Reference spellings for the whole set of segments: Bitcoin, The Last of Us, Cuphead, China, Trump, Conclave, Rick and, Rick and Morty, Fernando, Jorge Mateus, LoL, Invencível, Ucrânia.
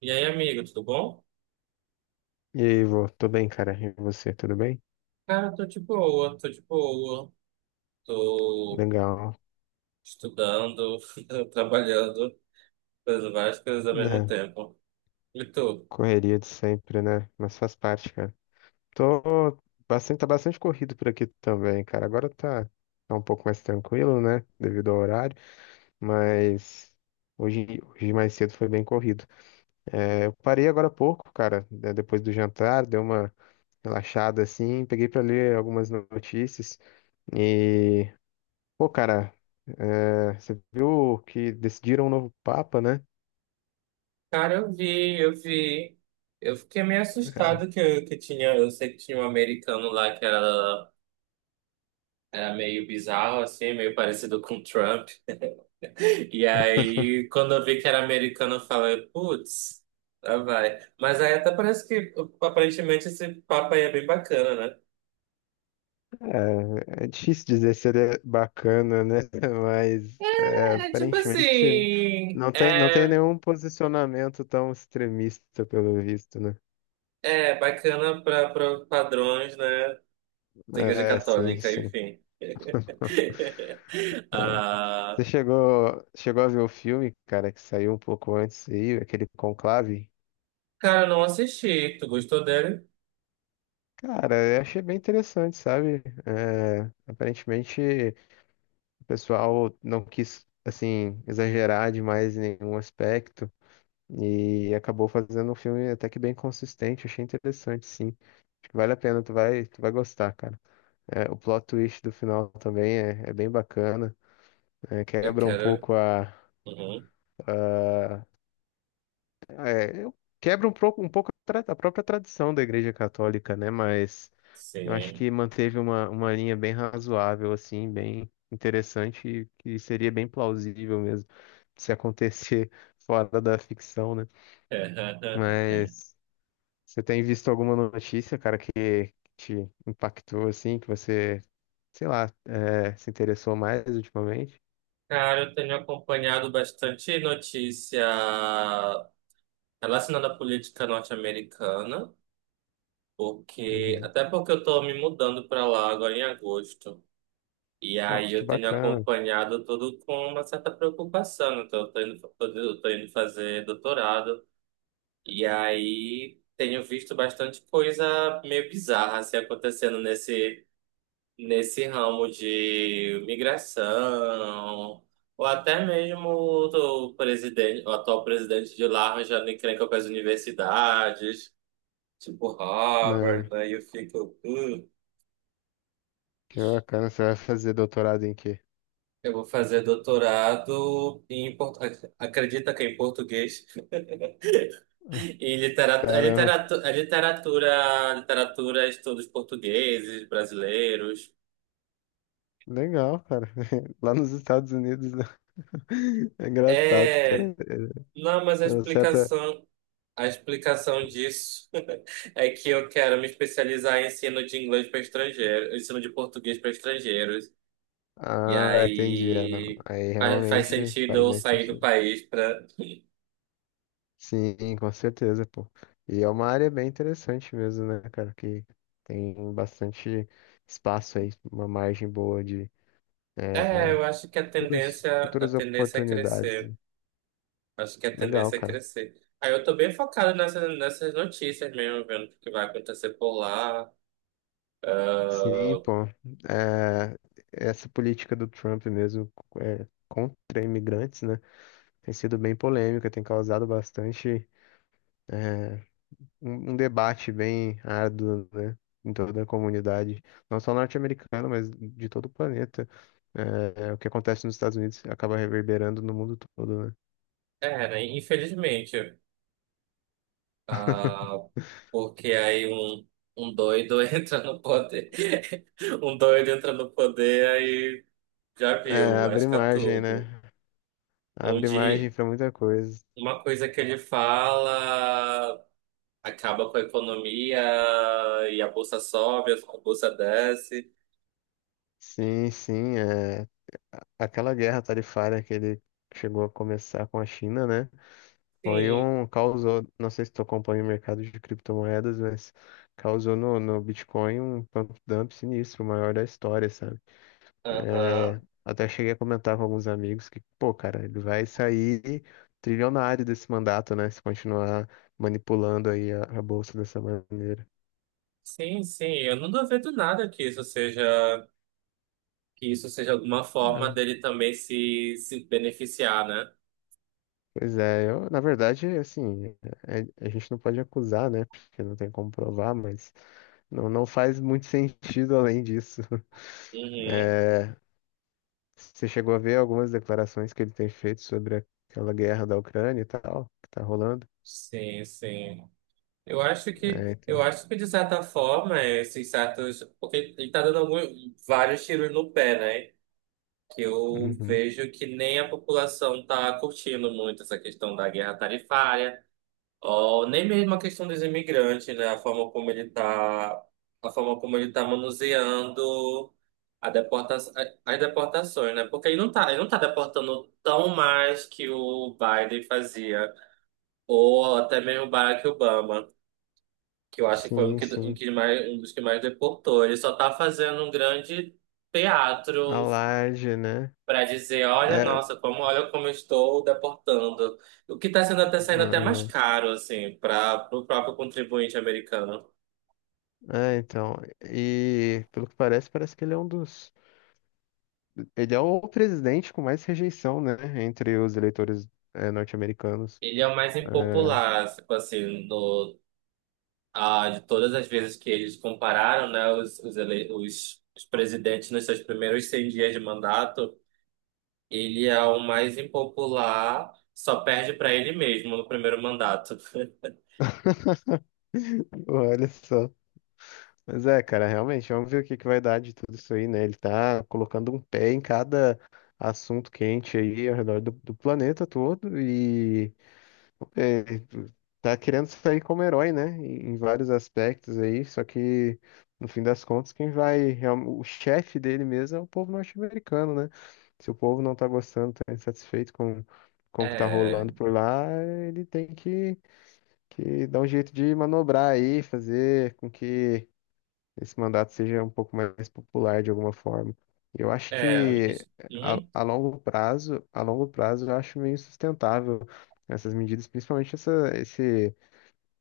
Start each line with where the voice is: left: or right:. right: E aí, amigo, tudo bom?
left: E aí, Ivo, tô bem, cara. E você, tudo bem?
right: Cara, tô de boa, tô de boa. Tô
left: Legal.
right: estudando, trabalhando, fazendo várias coisas ao mesmo
left: Né?
right: tempo. E tu?
left: Correria de sempre, né? Mas faz parte, cara. Tô tá bastante corrido por aqui também, cara. Tá um pouco mais tranquilo, né? Devido ao horário, mas hoje mais cedo foi bem corrido. Eu parei agora há pouco, cara, né, depois do jantar, dei uma relaxada assim, peguei pra ler algumas notícias e, pô, cara, você viu que decidiram um novo papa, né?
right: Cara, eu vi, eu vi. Eu fiquei meio assustado que tinha. Eu sei que tinha um americano lá era meio bizarro, assim, meio parecido com o Trump. E aí, quando eu vi que era americano, eu falei, putz, lá vai. Mas aí até parece que aparentemente esse papo aí é bem bacana, né?
left: É, é difícil dizer se ele é bacana, né? Mas é,
right: É tipo
left: aparentemente
right: assim,
left: não tem
right: é,
left: nenhum posicionamento tão extremista, pelo visto, né?
right: é bacana para padrões, né? Da Igreja
left: É, sim,
right: Católica,
left: sim.
right: enfim. Ah,
left: Chegou a ver o filme, cara, que saiu um pouco antes aí, aquele Conclave?
right: cara, eu não assisti. Tu gostou dele?
left: Cara, eu achei bem interessante, sabe? É, aparentemente o pessoal não quis, assim, exagerar demais em nenhum aspecto. E acabou fazendo um filme até que bem consistente, achei interessante, sim. Acho que vale a pena, tu vai gostar, cara. É, o plot twist do final também é bem bacana, é,
right: Eu
left: quebra um
right: quero.
left: pouco
right: Uhum,
left: a- quebra um pouco, a, a própria tradição da Igreja Católica, né? Mas eu acho
right: sim.
left: que manteve uma linha bem razoável, assim, bem interessante, e que seria bem plausível mesmo se acontecer fora da ficção, né? Mas. Você tem visto alguma notícia, cara, que te impactou assim, que você, sei lá, se interessou mais ultimamente?
right: Cara, eu tenho acompanhado bastante notícia relacionada à política norte-americana, porque
left: Uhum.
right: até porque eu tô me mudando para lá agora em agosto. E
left: Ó,
right: aí
left: que
right: eu tenho
left: bacana.
right: acompanhado tudo com uma certa preocupação, né? Então, eu tô indo fazer doutorado. E aí tenho visto bastante coisa meio bizarra assim, acontecendo nesse ramo de migração. Ou até mesmo o atual presidente de lá arranjando encrenca com as universidades, tipo Harvard,
left: Né?
right: aí eu fico.
left: Que bacana. Você vai fazer doutorado em quê?
right: Eu vou fazer doutorado em port... acredita que é em português em
left: Caramba,
right: literatura, estudos portugueses, brasileiros.
left: legal, cara. Lá nos Estados Unidos, né? É engraçado, cara.
right: É,
left: É
right: não, mas
left: é uma certa.
right: a explicação disso é que eu quero me especializar em ensino de inglês para estrangeiros, ensino de português para estrangeiros. E
left: Ah, entendi. É, não.
right: aí
left: Aí
right: faz
left: realmente
right: sentido
left: faz
right: eu
left: mais
right: sair do
left: sentido.
right: país para...
left: Sim, com certeza, pô. E é uma área bem interessante mesmo, né, cara? Que tem bastante espaço aí, uma margem boa de
right: É,
left: eh,
right: eu acho que a
left: futuras
right: tendência é
left: oportunidades.
right: crescer. Acho que a
left: Legal,
right: tendência é
left: cara.
right: crescer. Aí eu tô bem focado nessas notícias mesmo, vendo o que vai acontecer por lá.
left: Sim,
right: Ah,
left: pô. Eh, essa política do Trump mesmo, contra imigrantes, né, tem sido bem polêmica, tem causado bastante. eh, um debate bem árduo, né, em toda a comunidade, não só norte-americana, mas de todo o planeta. O que acontece nos Estados Unidos acaba reverberando no mundo todo, né?
right: é, né? Infelizmente. Ah, porque aí um doido entra no poder. Um doido entra no poder, aí já viu,
left: É, abre
right: lasca
left: margem, né?
right: tudo.
left: Abre
right: Onde
left: margem para muita coisa.
right: uma coisa que ele fala acaba com a economia e a bolsa sobe, a bolsa desce.
left: Sim, sim, é... aquela guerra tarifária que ele chegou a começar com a China, né? Foi
right: Sim.
left: um causou, não sei se tu acompanha o mercado de criptomoedas, mas causou no Bitcoin um pump dump sinistro, o maior da história, sabe? É,
right: Aham.
left: até cheguei a comentar com alguns amigos que, pô, cara, ele vai sair trilionário desse mandato, né? Se continuar manipulando aí a bolsa dessa maneira.
right: Sim, sim, eu não duvido nada que isso seja alguma forma
left: Ah,
right: dele também se beneficiar, né?
left: pois é, eu, na verdade, assim, a gente não pode acusar, né? Porque não tem como provar, mas não faz muito sentido além disso.
right: Uhum.
left: É, você chegou a ver algumas declarações que ele tem feito sobre aquela guerra da Ucrânia e tal, que tá rolando?
right: Sim, sim.
left: É,
right: Eu
left: então,
right: acho que de certa forma, esses certos, porque ele tá dando algum- vários tiros no pé, né? Que eu
left: uhum.
right: vejo que nem a população tá curtindo muito essa questão da guerra tarifária. Ó, nem mesmo a questão dos imigrantes, né? A forma como ele tá manuseando a deporta, a- as deportações, né? Porque ele não tá deportando tão mais que o Biden fazia, ou até mesmo o Barack Obama, que eu acho que foi
left: Sim,
right: um,
left: sim.
right: que mais, um dos que mais deportou. Ele só tá fazendo um grande
left: A
right: teatro
left: laje, né?
right: para dizer, olha,
left: É,
right: nossa, como olha como eu estou deportando. O que está sendo até saindo até mais
left: ah,
right: caro, assim, para o próprio contribuinte americano.
left: é, então. E pelo que parece, parece que ele é um dos. Ele é o presidente com mais rejeição, né? Entre os eleitores norte-americanos.
right: Ele é o mais
left: É.
right: impopular, tipo assim, no, ah, de todas as vezes que eles compararam, né, os presidentes nos seus primeiros 100 dias de mandato, ele é o mais impopular, só perde para ele mesmo no primeiro mandato.
left: Olha só. Mas é, cara, realmente, vamos ver o que que vai dar de tudo isso aí, né? Ele tá colocando um pé em cada assunto quente aí ao redor do planeta todo, é, tá querendo sair como herói, né? Em, em vários aspectos aí, só que no fim das contas, quem vai, real- o chefe dele mesmo é o povo norte-americano, né? Se o povo não tá gostando, tá insatisfeito com o que tá
right: É,
left: rolando por lá, ele tem que dar um jeito de manobrar aí, fazer com que esse mandato seja um pouco mais popular de alguma forma. Eu acho
right: é, me
left: que
right: diz- Uhum.
left: a longo prazo, eu acho meio sustentável essas medidas, principalmente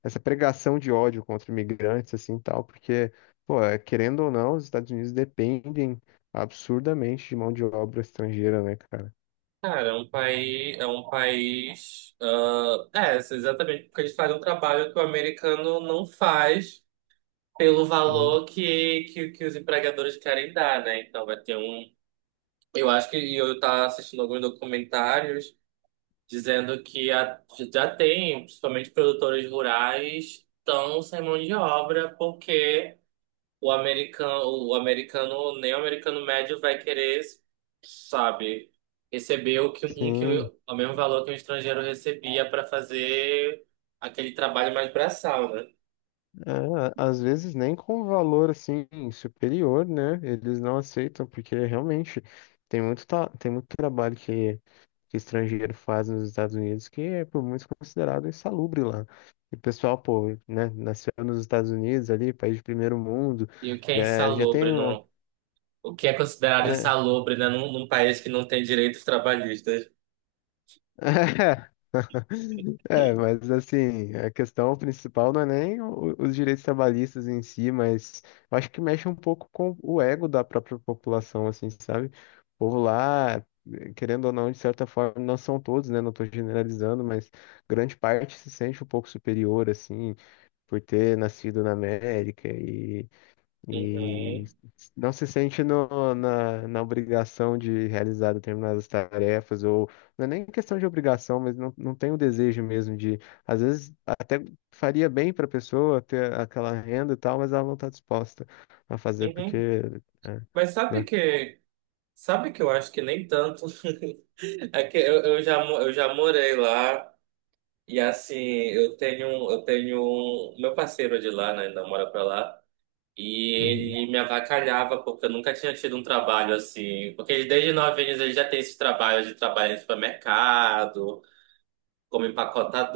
left: essa pregação de ódio contra imigrantes, assim, e tal, porque, pô, é, querendo ou não, os Estados Unidos dependem absurdamente de mão de obra estrangeira, né, cara?
right: Cara, é um país, ah, é, assim, exatamente, porque eles fazem um trabalho que o americano não faz pelo
left: Sim,
right: valor que os empregadores querem dar, né? Então vai ter um, eu acho que e eu estava assistindo alguns documentários dizendo que a- já tem, principalmente produtores rurais, estão sem mão de obra porque o americano, nem o americano médio vai querer, sabe, receber o que, um, que,
left: sim.
right: o mesmo valor que um estrangeiro recebia para fazer aquele trabalho mais braçal, né?
left: É, às vezes nem com um valor, assim, superior, né? Eles não aceitam, porque realmente tem muito trabalho que estrangeiro faz nos Estados Unidos, que é por muitos considerado insalubre lá. E o pessoal, pô, né, nasceu nos Estados Unidos ali, país de primeiro mundo,
right: E o que é
left: já tem
right: insalubre
left: uma.
right: no, o que é considerado
left: É,
right: insalubre, né, num país que não tem direitos trabalhistas.
left: é, mas assim, a questão principal não é nem os direitos trabalhistas em si, mas eu acho que mexe um pouco com o ego da própria população, assim, sabe? O povo lá, querendo ou não, de certa forma, não são todos, né? Não estou generalizando, mas grande parte se sente um pouco superior, assim, por ter nascido na América e
right: Uhum,
left: não se sente na obrigação de realizar determinadas tarefas, ou não é nem questão de obrigação, mas não tem o desejo mesmo de, às vezes até faria bem para a pessoa ter aquela renda e tal, mas ela não está disposta a fazer porque,
right: uhum.
left: é,
right: Mas
left: né?
right: sabe que eu acho que nem tanto. É que eu já, mo- eu já morei lá. E assim, um- meu parceiro de lá, né, ainda mora pra lá,
left: Uhum.
right: e ele me avacalhava porque eu nunca tinha tido um trabalho assim, porque ele, desde 9 anos ele já tem esses trabalhos de trabalhar em supermercado, como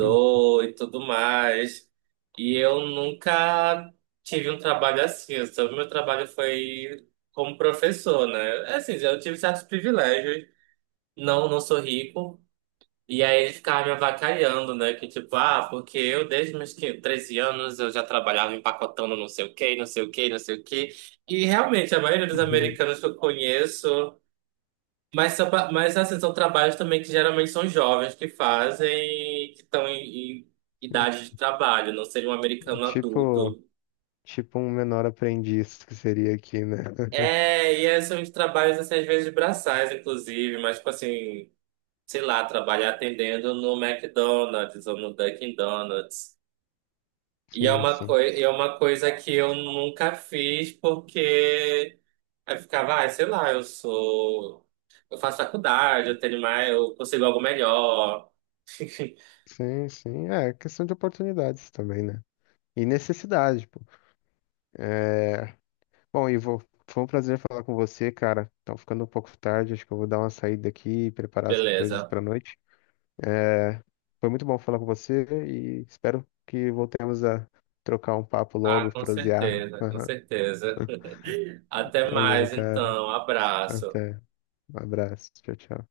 left: Uhum.
right: e tudo mais, e eu nunca tive um trabalho assim, eu só- meu trabalho foi como professor, né. É, assim, eu tive certos privilégios, não, não sou rico, e aí ele ficava me avacalhando, né? Que tipo, ah, porque eu desde meus 15, 13 anos eu já trabalhava empacotando não sei o quê, não sei o quê, não sei o quê. E realmente, a maioria dos
left: Uhum.
right: americanos que eu conheço, mas, são pa- mas assim, são trabalhos também que geralmente são jovens que fazem, que estão em idade de trabalho, não seria um
left: É,
right: americano
left: tipo,
right: adulto.
left: tipo um menor aprendiz que seria aqui, né?
right: É, e é, são os trabalhos, assim, às vezes braçais, inclusive, mas tipo assim, sei lá, trabalhar atendendo no McDonald's ou no Dunkin' Donuts. E é
left: Sim,
right: uma
left: sim.
right: coi- é uma coisa que eu nunca fiz porque aí eu ficava, ah, sei lá, eu sou. Eu faço faculdade, eu tenho mais, eu consigo algo melhor.
left: Sim, sim. É questão de oportunidades também, né? E necessidade, pô. É... Bom, Ivo, foi um prazer falar com você, cara. Tá ficando um pouco tarde, acho que eu vou dar uma saída aqui e preparar as coisas
right: Beleza.
left: pra noite. É... Foi muito bom falar com você e espero que voltemos a trocar um papo
right: Ah,
left: logo,
right: com
left: prosear.
right: certeza, com certeza. Até
left: Valeu,
right: mais,
left: cara.
right: então. Abraço.
left: Até. Um abraço. Tchau, tchau.